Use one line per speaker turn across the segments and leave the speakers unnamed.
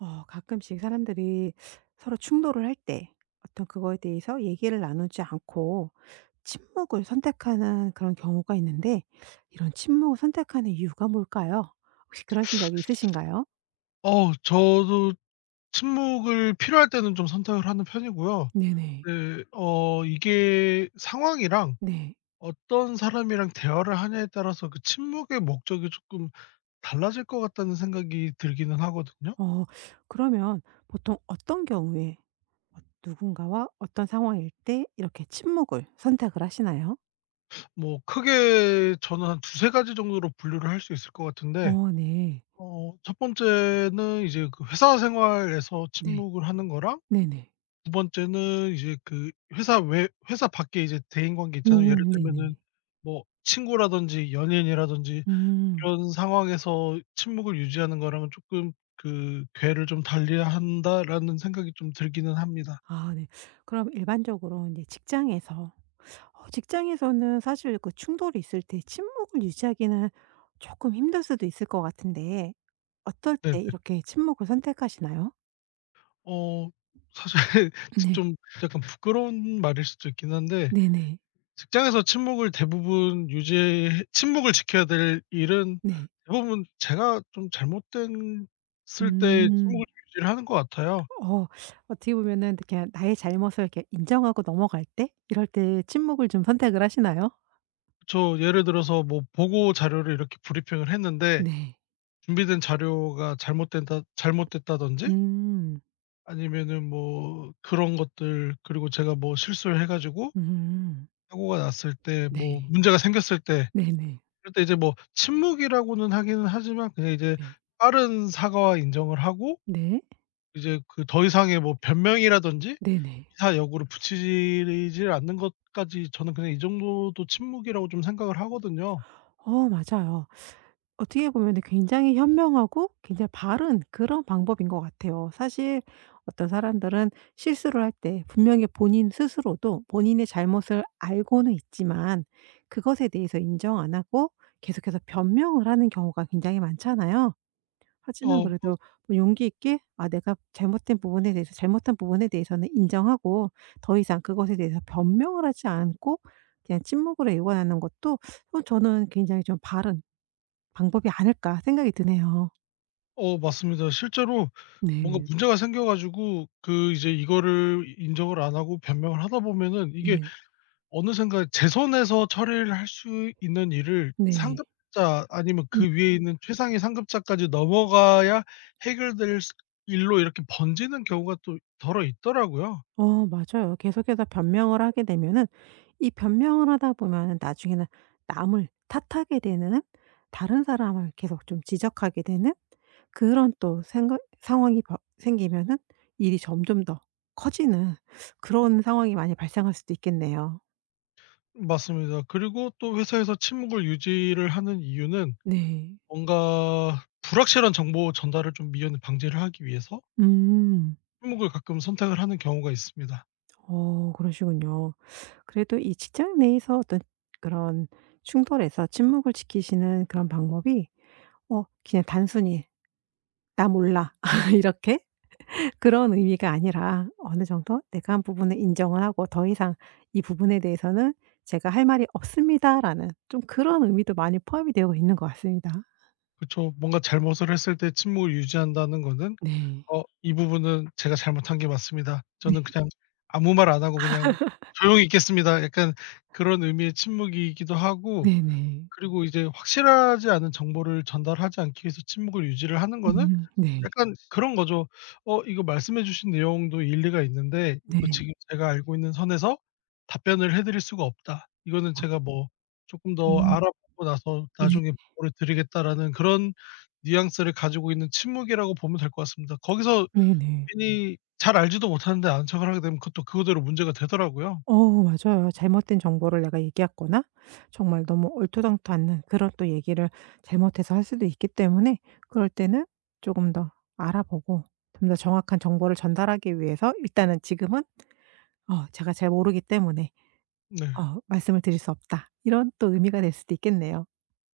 가끔씩 사람들이 서로 충돌을 할 때 어떤 그거에 대해서 얘기를 나누지 않고 침묵을 선택하는 그런 경우가 있는데, 이런 침묵을 선택하는 이유가 뭘까요? 혹시 그러신 적이 있으신가요?
저도 침묵을 필요할 때는 좀 선택을 하는 편이고요.
네네.
네. 이게 상황이랑
네.
어떤 사람이랑 대화를 하냐에 따라서 그 침묵의 목적이 조금 달라질 것 같다는 생각이 들기는 하거든요.
어 그러면 보통 어떤 경우에 어 누군가와 어떤 상황일 때 이렇게 침묵을 선택을 하시나요?
뭐 크게 저는 한 두세 가지 정도로 분류를 할 수 있을 것 같은데,
네.
첫 번째는 이제 그 회사 생활에서
네.
침묵을 하는 거랑,
네네.
두 번째는 이제 그 회사 외 회사 밖에 이제 대인 관계 있잖아요. 예를
네네.
들면은 뭐 친구라든지 연인이라든지
음.
이런 상황에서 침묵을 유지하는 거랑은 쪼끔 그 '궤를 좀 달리한다.'라는 생각이 좀 들기는 합니다.
아 네. 그럼 일반적으로 이제 직장에서, 직장에서는 사실 그 충돌이 있을 때 침묵을 유지하기는 조금 힘들 수도 있을 것 같은데, 어떨
네네.
때 이렇게 침묵을 선택하시나요?
어 사실 지
네.
좀 약간 부끄러운 말일 수도 있긴 한데,
네네.
직장에서 침묵을 대부분 유지해 침묵을 지켜야 될 일은
네.
대부분 제가 좀 잘못됐을 때
음.
침묵을 유지를 하는 것 같아요.
어 어떻게 보면은 그냥 나의 잘못을 이렇게 인정하고 넘어갈 때, 이럴 때 침묵을 좀 선택을 하시나요?
저 예를 들어서 뭐 보고 자료를 이렇게 브리핑을 했는데,
네.
준비된 자료가 잘못된다 잘못됐다든지
음.
아니면은 뭐 그런 것들, 그리고 제가 뭐 실수를 해 가지고
음.
사고가 났을 때, 뭐
네.
문제가 생겼을 때
네네.
그럴 때 이제 뭐 침묵이라고는 하기는 하지만 그냥 이제
네.
빠른 사과와 인정을 하고,
네.
이제 그 더 이상의 뭐 변명이라든지
네네.
기사 역으로 붙이질 않는 것까지 저는 그냥 이 정도도 침묵이라고 좀 생각을 하거든요.
어 맞아요. 어떻게 보면 굉장히 현명하고 굉장히 바른 그런 방법인 것 같아요. 사실 어떤 사람들은 실수를 할 때 분명히 본인 스스로도 본인의 잘못을 알고는 있지만 그것에 대해서 인정 안 하고 계속해서 변명을 하는 경우가 굉장히 많잖아요.
어
하지만
뭐
그래도 뭐 용기 있게, 아 내가 잘못된 부분에 대해서, 잘못한 부분에 대해서는 인정하고 더 이상 그것에 대해서 변명을 하지 않고 그냥 침묵으로 일관하는 것도, 저는 굉장히 좀 바른 방법이 아닐까 생각이 드네요.
어 맞습니다. 실제로 뭔가
네.
문제가 생겨 가지고 그 이제 이거를 인정을 안 하고 변명을 하다 보면은, 이게
네.
어느샌가 제 손에서 처리를 할 수 있는 일을
네.
상급자 아니면
음.
그 위에 있는 최상위 상급자까지 넘어가야 해결될 수- 일로 이렇게 번지는 경우가 또 덜어 있더라고요.
어 맞아요. 계속해서 변명을 하게 되면은, 이 변명을 하다 보면은 나중에는 남을 탓하게 되는, 다른 사람을 계속 좀 지적하게 되는 그런 또 생각 상황이 버 생기면은 일이 점점 더 커지는 그런 상황이 많이 발생할 수도 있겠네요.
맞습니다. 그리고 또 회사에서 침묵을 유지를 하는 이유는
네.
뭔가 불확실한 정보 전달을 좀 미연에 방지를 하기 위해서
음.
침묵을 가끔 선택을 하는 경우가 있습니다.
어 그러시군요. 그래도 이 직장 내에서 어떤 그런 충돌에서 침묵을 지키시는 그런 방법이, 그냥 단순히 '나 몰라.' 이렇게 그런 의미가 아니라 어느 정도 '내가 한 부분을 인정을 하고 더 이상 이 부분에 대해서는 제가 할 말이 없습니다.'라는 좀 그런 의미도 많이 포함이 되어 있는 것 같습니다.
그쵸. 뭔가 잘못을 했을 때 침묵을 유지한다는 거는
네.
이 부분은 제가 잘못한 게 맞습니다.
네.
저는 그냥 아무 말 안 하고 그냥 조용히 있겠습니다." 약간 그런 의미의 침묵이기도 하고,
네네.
그리고 이제 확실하지 않은 정보를 전달하지 않기 위해서 침묵을 유지를 하는 거는
음. 네.
약간 그런 거죠. 이거 말씀해 주신 내용도 일리가 있는데, 이거
네.
지금 제가 알고 있는 선에서 답변을 해 드릴 수가 없다. 이거는 제가
아
뭐 조금 더
음
알아보고 나서
네.
나중에 보고를 드리겠다라는 그런 뉘앙스를 가지고 있는 침묵이라고 보면 될 것 같습니다. 거기서
네네.
괜히 잘 알지도 못하는데 아는 척을 하게 되면 그것도 그거대로 문제가 되더라고요.
어 맞아요. 잘못된 정보를 내가 얘기했거나 정말 너무 얼토당토 않는 그런 또 얘기를 잘못해서 할 수도 있기 때문에 그럴 때는 조금 더 알아보고 좀 더 정확한 정보를 전달하기 위해서 일단은 지금은 제가 잘 모르기 때문에
네.
말씀을 드릴 수 없다, 이런 또 의미가 될 수도 있겠네요.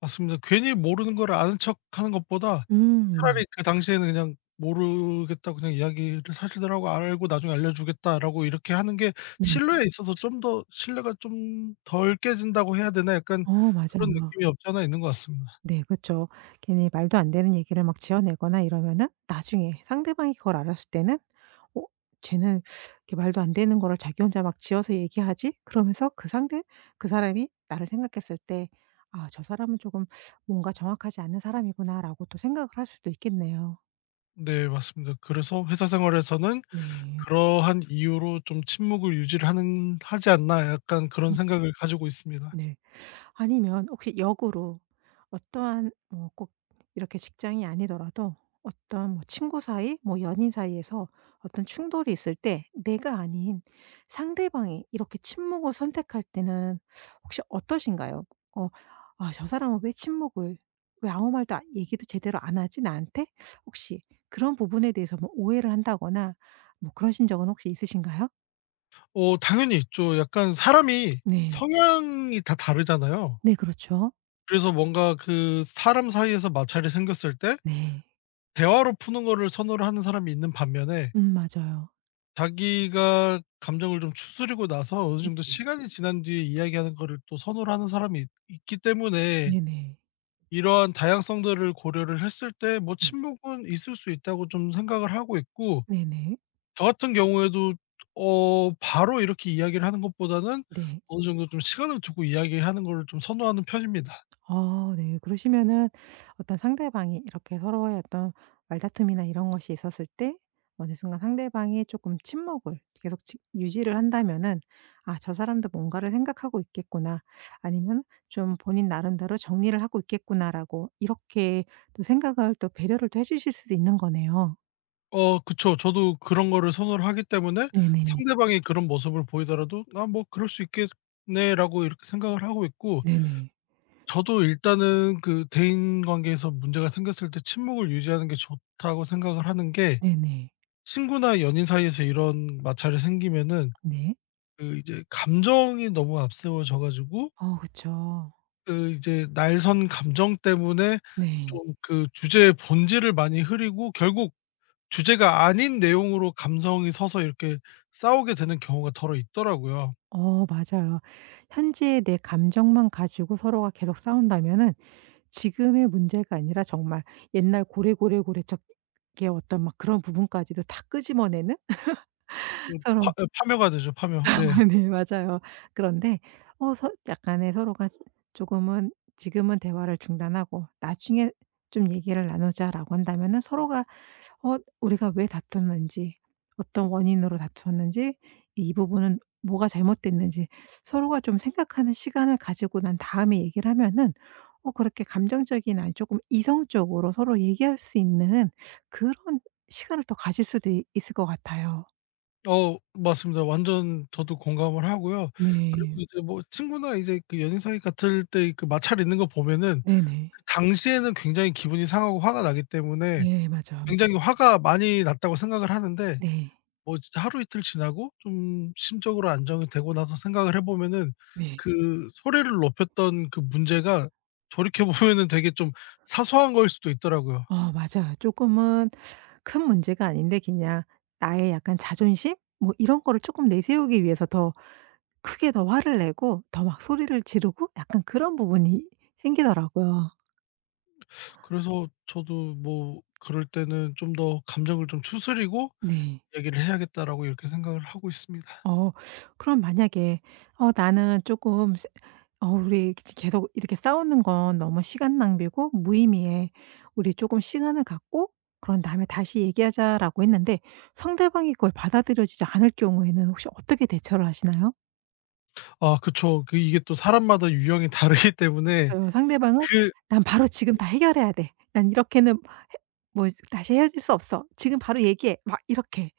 맞습니다. 괜히 모르는 걸 아는 척하는 것보다
음.
차라리 그 당시에는 그냥 "모르겠다." 그냥 이야기를 사실대로하고 "알고 나중에 알려주겠다."라고 이렇게 하는 게
네. 네.
신뢰에 있어서 좀 더 신뢰가 좀 덜 깨진다고 해야 되나, 약간
어
그런
맞아요.
느낌이 없지 않아 있는 것 같습니다.
네 그렇죠. 괜히 말도 안 되는 얘기를 막 지어내거나 이러면은 나중에 상대방이 그걸 알았을 때는 '어 쟤는 이렇게 말도 안 되는 거를 자기 혼자 막 지어서 얘기하지?' 그러면서 그 상대, 그 사람이 나를 생각했을 때 '아 저 사람은 조금 뭔가 정확하지 않은 사람이구나.'라고 또 생각을 할 수도 있겠네요.
네 맞습니다. 그래서 회사 생활에서는
네.
'그러한 이유로 좀 침묵을 유지를 하는 하지 않나.' 약간 그런
음
생각을 가지고 있습니다.
네. 아니면 혹시 역으로 어떠한 뭐 꼭 이렇게 직장이 아니더라도 어떤 뭐 친구 사이, 뭐 연인 사이에서 어떤 충돌이 있을 때, 내가 아닌 상대방이 이렇게 침묵을 선택할 때는 혹시 어떠신가요? 어 '아 저 사람은 왜 침묵을, 왜 아무 말도 안- 얘기도 제대로 안 하지 나한테?' 혹시 그런 부분에 대해서 뭐 오해를 한다거나 뭐 그러신 적은 혹시 있으신가요?
당연히 있죠. 약간 사람이
네.
성향이 다 다르잖아요.
네 그렇죠.
그래서 뭔가 그 사람 사이에서 마찰이 생겼을 때
네.
대화로 푸는 거를 선호를 하는 사람이 있는 반면에,
맞아요.
자기가 감정을 좀 추스리고 나서 어느 정도
네.
시간이 지난 뒤에 이야기하는 거를 또 선호를 하는 사람이 있 있기 때문에
네네.
이러한 다양성들을 고려를 했을 때 뭐
네.
침묵은 있을 수 있다고 좀 생각을 하고 있고,
네네.
저 같은 경우에도 바로 이렇게 이야기를 하는 것보다는
네.
어느 정도 좀 시간을 두고 이야기하는 거를 좀 선호하는 편입니다.
아 네. 그러시면은 어떤 상대방이 이렇게 서로의 어떤 말다툼이나 이런 것이 있었을 때 어느 순간 상대방이 조금 침묵을 계속 지 유지를 한다면은 '아 저 사람도 뭔가를 생각하고 있겠구나.' 아니면 '좀 본인 나름대로 정리를 하고 있겠구나.'라고 이렇게 또 생각을 또 배려를 또 해 주실 수도 있는 거네요.
그쵸. 저도 그런 거를 선호를 하기 때문에
네네.
상대방이 그런 모습을 보이더라도 '아 뭐 그럴 수 있겠네.'라고 이렇게 생각을 하고 있고,
네네.
저도 일단은 그 대인 관계에서 문제가 생겼을 때 침묵을 유지하는 게 좋다고 생각을 하는 게,
네네.
친구나 연인 사이에서 이런 마찰이 생기면은
네.
그 이제 감정이 너무 앞세워져 가지고
어 그쵸.
그 이제 날선 감정 때문에
네.
좀 그 주제의 본질을 많이 흐리고, 결국 주제가 아닌 내용으로 감성이 서서 이렇게 싸우게 되는 경우가 더러 있더라고요.
어 맞아요. 현재의 내 감정만 가지고 서로가 계속 싸운다면은 지금의 문제가 아니라 정말 옛날 고래고래고래적의 어떤 막 그런 부분까지도 다 끄집어내는
파
그런
예, 파묘가 되죠, 파묘. 네.
네 맞아요. 그런데 서 약간의 서로가 조금은 지금은 대화를 중단하고 '나중에 좀 얘기를 나누자.'라고 한다면은 서로가 우리가 왜 다퉜는지, 어떤 원인으로 다투었는지, 이 부분은 뭐가 잘못됐는지 서로가 좀 생각하는 시간을 가지고 난 다음에 얘기를 하면은 그렇게 감정적인, 아니 조금 이성적으로 서로 얘기할 수 있는 그런 시간을 또 가질 수도 이- 있을 것 같아요.
맞습니다. 완전 저도 공감을 하고요. 그리고
네.
이제 뭐 친구나 이제 그 연인 사이 같을 때 그 마찰 있는 거 보면은
네네.
그 당시에는 굉장히 기분이 상하고 화가 나기 때문에
예 맞아요.
굉장히 화가 많이 났다고 생각을 하는데,
네.
뭐 진짜 하루 이틀 지나고 좀 심적으로 안정이 되고 나서 생각을 해 보면은
네.
그 소리를 높였던 그 문제가 돌이켜 보면은 되게 좀 사소한 거일 수도 있더라고요.
어 맞아요. 조금은 큰 문제가 아닌데 그냥 나의 약간 자존심 뭐 이런 거를 조금 내세우기 위해서 더 크게 더 화를 내고 더 막 소리를 지르고 약간 그런 부분이 생기더라고요.
그래서 저도 뭐 그럴 때는 좀 더 감정을 좀 추스리고
네.
'얘기를 해야겠다.'라고 이렇게 생각을 하고 있습니다.
어 그럼 만약에 나는 조금 세 우리 지 계속 이렇게 싸우는 건 너무 시간 낭비고 무의미해. 우리 조금 시간을 갖고 그런 다음에 다시 얘기하자.'라고 했는데 상대방이 그걸 받아들여지지 않을 경우에는 혹시 어떻게 대처를 하시나요?
아 그쵸. 그 이게 또 사람마다 유형이 다르기 때문에,
맞아요. 상대방은
그
"난 바로 지금 다 해결해야 돼. 난 이렇게는 뭐 다시 헤어질 수 없어. 지금 바로 얘기해." 막 이렇게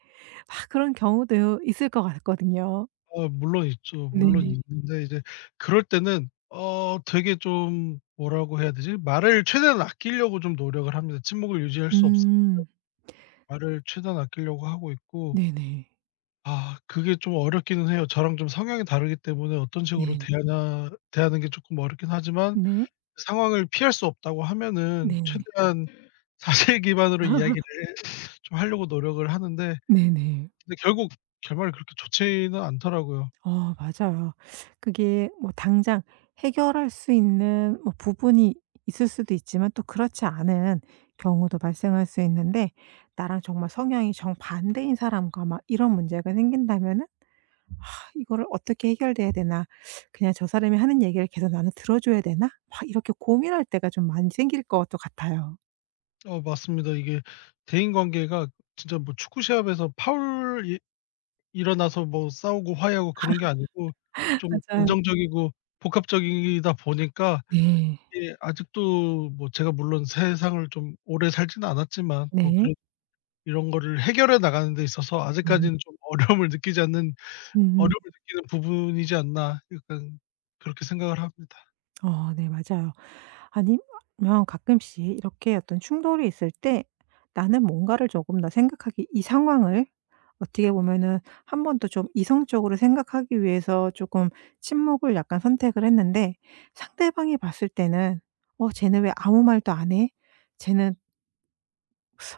막 그런 경우도 있을 것 같거든요.
물론 있죠. 물론.
네.
음, 있는데 이제 그럴 때는 되게 좀 뭐라고 해야 되지? 말을 최대한 아끼려고 좀 노력을 합니다. 침묵을 유지할 수 없으니
음.
말을 최대한 아끼려고 하고 있고,
네네.
아 그게 좀 어렵기는 해요. 저랑 좀 성향이 다르기 때문에 어떤 식으로
네.
대하냐 대하는 게 쪼끔 어렵긴 하지만,
네.
상황을 피할 수 없다고 하면은
네.
최대한 사실 기반으로 이야기를 좀 하려고 노력을 하는데,
네네.
근데 결국 결말이 그렇게 좋지는 않더라고요.
어 맞아요. 그게 뭐 당장 해결할 수 있는 뭐 부분이 있을 수도 있지만 또 그렇지 않은 경우도 발생할 수 있는데, 나랑 정말 성향이 정반대인 사람과 막 이런 문제가 생긴다면은 '이거를 어떻게 해결돼야 되나? 그냥 저 사람이 하는 얘기를 계속 나는 들어 줘야 되나?' 막 이렇게 고민할 때가 좀 많이 생길 것 같아요.
맞습니다. 이게 대인관계가 진짜 뭐 축구 시합에서 파울 이 일어나서 뭐 싸우고 화해하고 그런 게 아니고 좀
맞아요.
감정적이고 복합적이다 보니까
네.
이게 아직도 뭐 제가 물론 세상을 좀 오래 살지는 않았지만 뭐
네.
그런 이런 거를 해결해 나가는 데 있어서
네네.
아직까지는 좀 어려움을 느끼지 않는
음음.
어려움을 느끼는 부분이지 않나, 약간 그렇게 생각을 합니다.
어 네 맞아요. 아니면 가끔씩 이렇게 어떤 충돌이 있을 때 나는 뭔가를 조금 더 생각하기, 이 상황을 어떻게 보면은 한 번 더 좀 이성적으로 생각하기 위해서 조금 침묵을 약간 선택을 했는데, 상대방이 봤을 때는 '어 쟤는 왜 아무 말도 안 해? 쟤는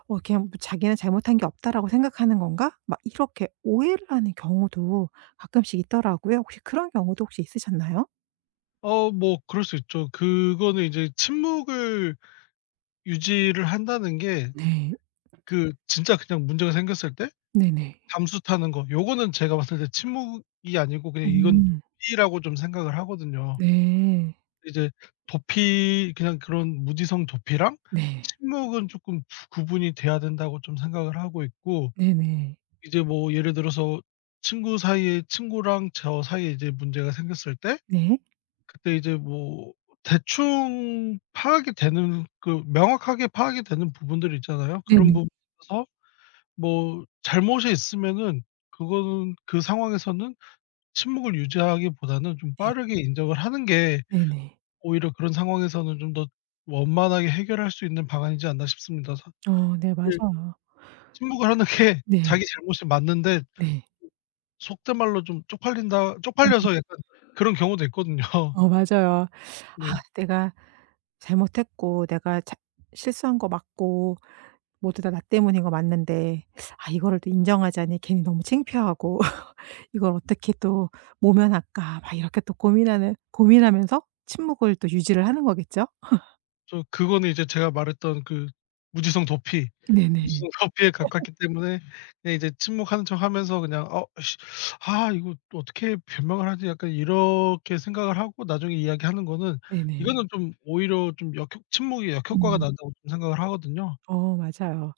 그냥 뭐 자기는 잘못한 게 없다.라고 생각하는 건가?' 막 이렇게 오해를 하는 경우도 가끔씩 있더라고요. 혹시 그런 경우도 혹시 있으셨나요?
뭐 그럴 수 있죠. 그거는 이제 침묵을 유지를 한다는 게
네.
그 진짜 그냥 문제가 생겼을 때
네네.
담수 타는 거, 요거는 제가 봤을 때 침묵이 아니고 그냥 이건
음.
도피라고 좀 생각을 하거든요.
네.
이제 도피, 그냥 그런 무지성 도피랑
네.
침묵은 쪼끔 부 구분이 돼야 된다고 좀 생각을 하고 있고,
네네.
이제 뭐 예를 들어서 친구랑 저 사이에 이제 문제가 생겼을 때
네.
그때 이제 뭐 대충 파악이 되는 그 명확하게 파악이 되는 부분들이 있잖아요. 그런
네네.
부분에 있어서 뭐 잘못이 있으면은 그거는 그 상황에서는 침묵을 유지하기보다는 좀
네.
빠르게 인정을 하는 게
네네.
오히려 그런 상황에서는 좀 더 원만하게 해결할 수 있는 방안이지 않나 싶습니다. 사실
어 네. 맞아요.
침묵을 하는 게
네.
자기 잘못이 맞는데
네.
속된 말로 좀 쪽팔린다
음.
쪽팔려서 약간 그런 경우도 있거든요.
어 맞아요. '아
네.
내가 잘못했고 내가 자 실수한 거 맞고 모두 다 나 때문인 거 맞는데 아 이거를 또 인정하자니 괜히 너무 창피하고, 이걸 어떻게 또 모면할까?' 막 이렇게 또 고민하는, 고민하면서 침묵을 또 유지를 하는 거겠죠?
저 그거는 이제 제가 말했던 그 무지성 도피,
네네.
무슨 커피에 가깝기 때문에 그냥 이제 침묵하는 척하면서 그냥 '어 씨 아 이거 어떻게 변명을 하지?' 약간 이렇게 생각을 하고 나중에 이야기하는 거는,
네네.
이거는 좀 오히려 좀 역효 침묵이 역효과가
음.
난다고 좀 생각을 하거든요.
어 맞아요.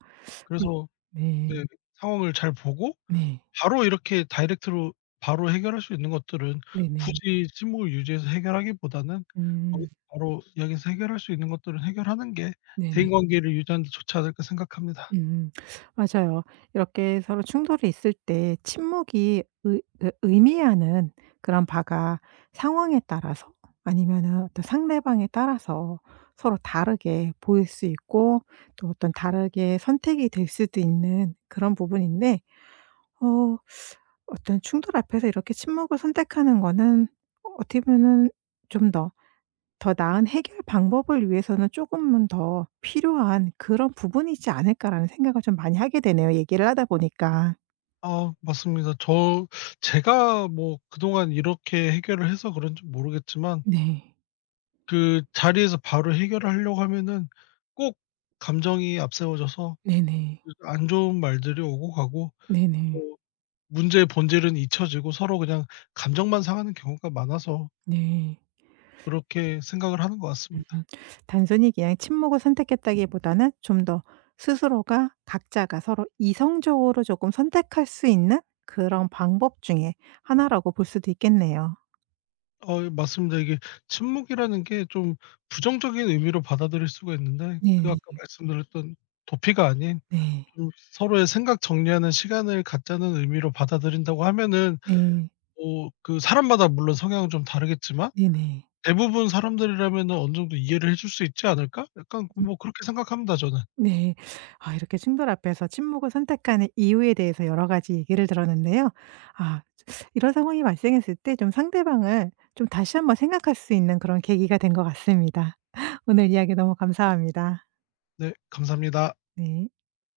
그럼
그래서
네.
네 상황을 잘 보고
네.
바로 이렇게 다이렉트로 바로 해결할 수 있는 것들은
네네.
굳이 침묵을 유지해서 해결하기보다는
음.
거기서 바로 이야기해서 해결할 수 있는 것들은 해결하는 게
네네.
대인관계를 유지하는 데 좋지 않을까 생각합니다.
음. 맞아요. 이렇게 서로 충돌이 있을 때 침묵이 의 그 의미하는 그런 바가 상황에 따라서 아니면은 어떤 상대방에 따라서 서로 다르게 보일 수 있고 또 어떤 다르게 선택이 될 수도 있는 그런 부분인데, 어 어떤 충돌 앞에서 이렇게 침묵을 선택하는 거는 어떻게 보면은 좀더 더 나은 해결 방법을 위해서는 조금은 더 필요한 그런 부분이지 않을까라는 생각을 좀 많이 하게 되네요, 얘기를 하다 보니까.
아 맞습니다. 저 제가 뭐 그동안 이렇게 해결을 해서 그런지 모르겠지만
네.
그 자리에서 바로 해결을 하려고 하면은 꼭 감정이 앞세워져서 그
네네.
안 좋은 말들이 오고 가고,
네네.
또 문제의 본질은 잊혀지고 서로 그냥 감정만 상하는 경우가 많아서
네.
그렇게 생각을 하는 것
음.
같습니다.
단순히 그냥 침묵을 선택했다기보다는 좀 더 스스로가 각자가 서로 이성적으로 조금 선택할 수 있는 그런 방법 중에 하나라고 볼 수도 있겠네요.
예 맞습니다. 이게 침묵이라는 게 좀 부정적인 의미로 받아들일 수가 있는데,
네.
그 아까 말씀드렸던 도피가 아닌
네.
좀 서로의 생각 정리하는 시간을 갖자는 의미로 받아들인다고 하면은
네.
뭐 그 사람마다 물론 성향은 좀 다르겠지만
네네.
대부분 사람들이라면은 어느 정도 이해를 해줄 수 있지 않을까? 약간 뭐 그렇게 생각합니다 저는.
네. 아 이렇게 충돌 앞에서 침묵을 선택하는 이유에 대해서 여러 가지 얘기를 들었는데요. 아 이런 상황이 발생했을 때 좀 상대방을 좀 다시 한번 생각할 수 있는 그런 계기가 된 것 같습니다. 오늘 이야기 너무 감사합니다.
네 감사합니다.
네.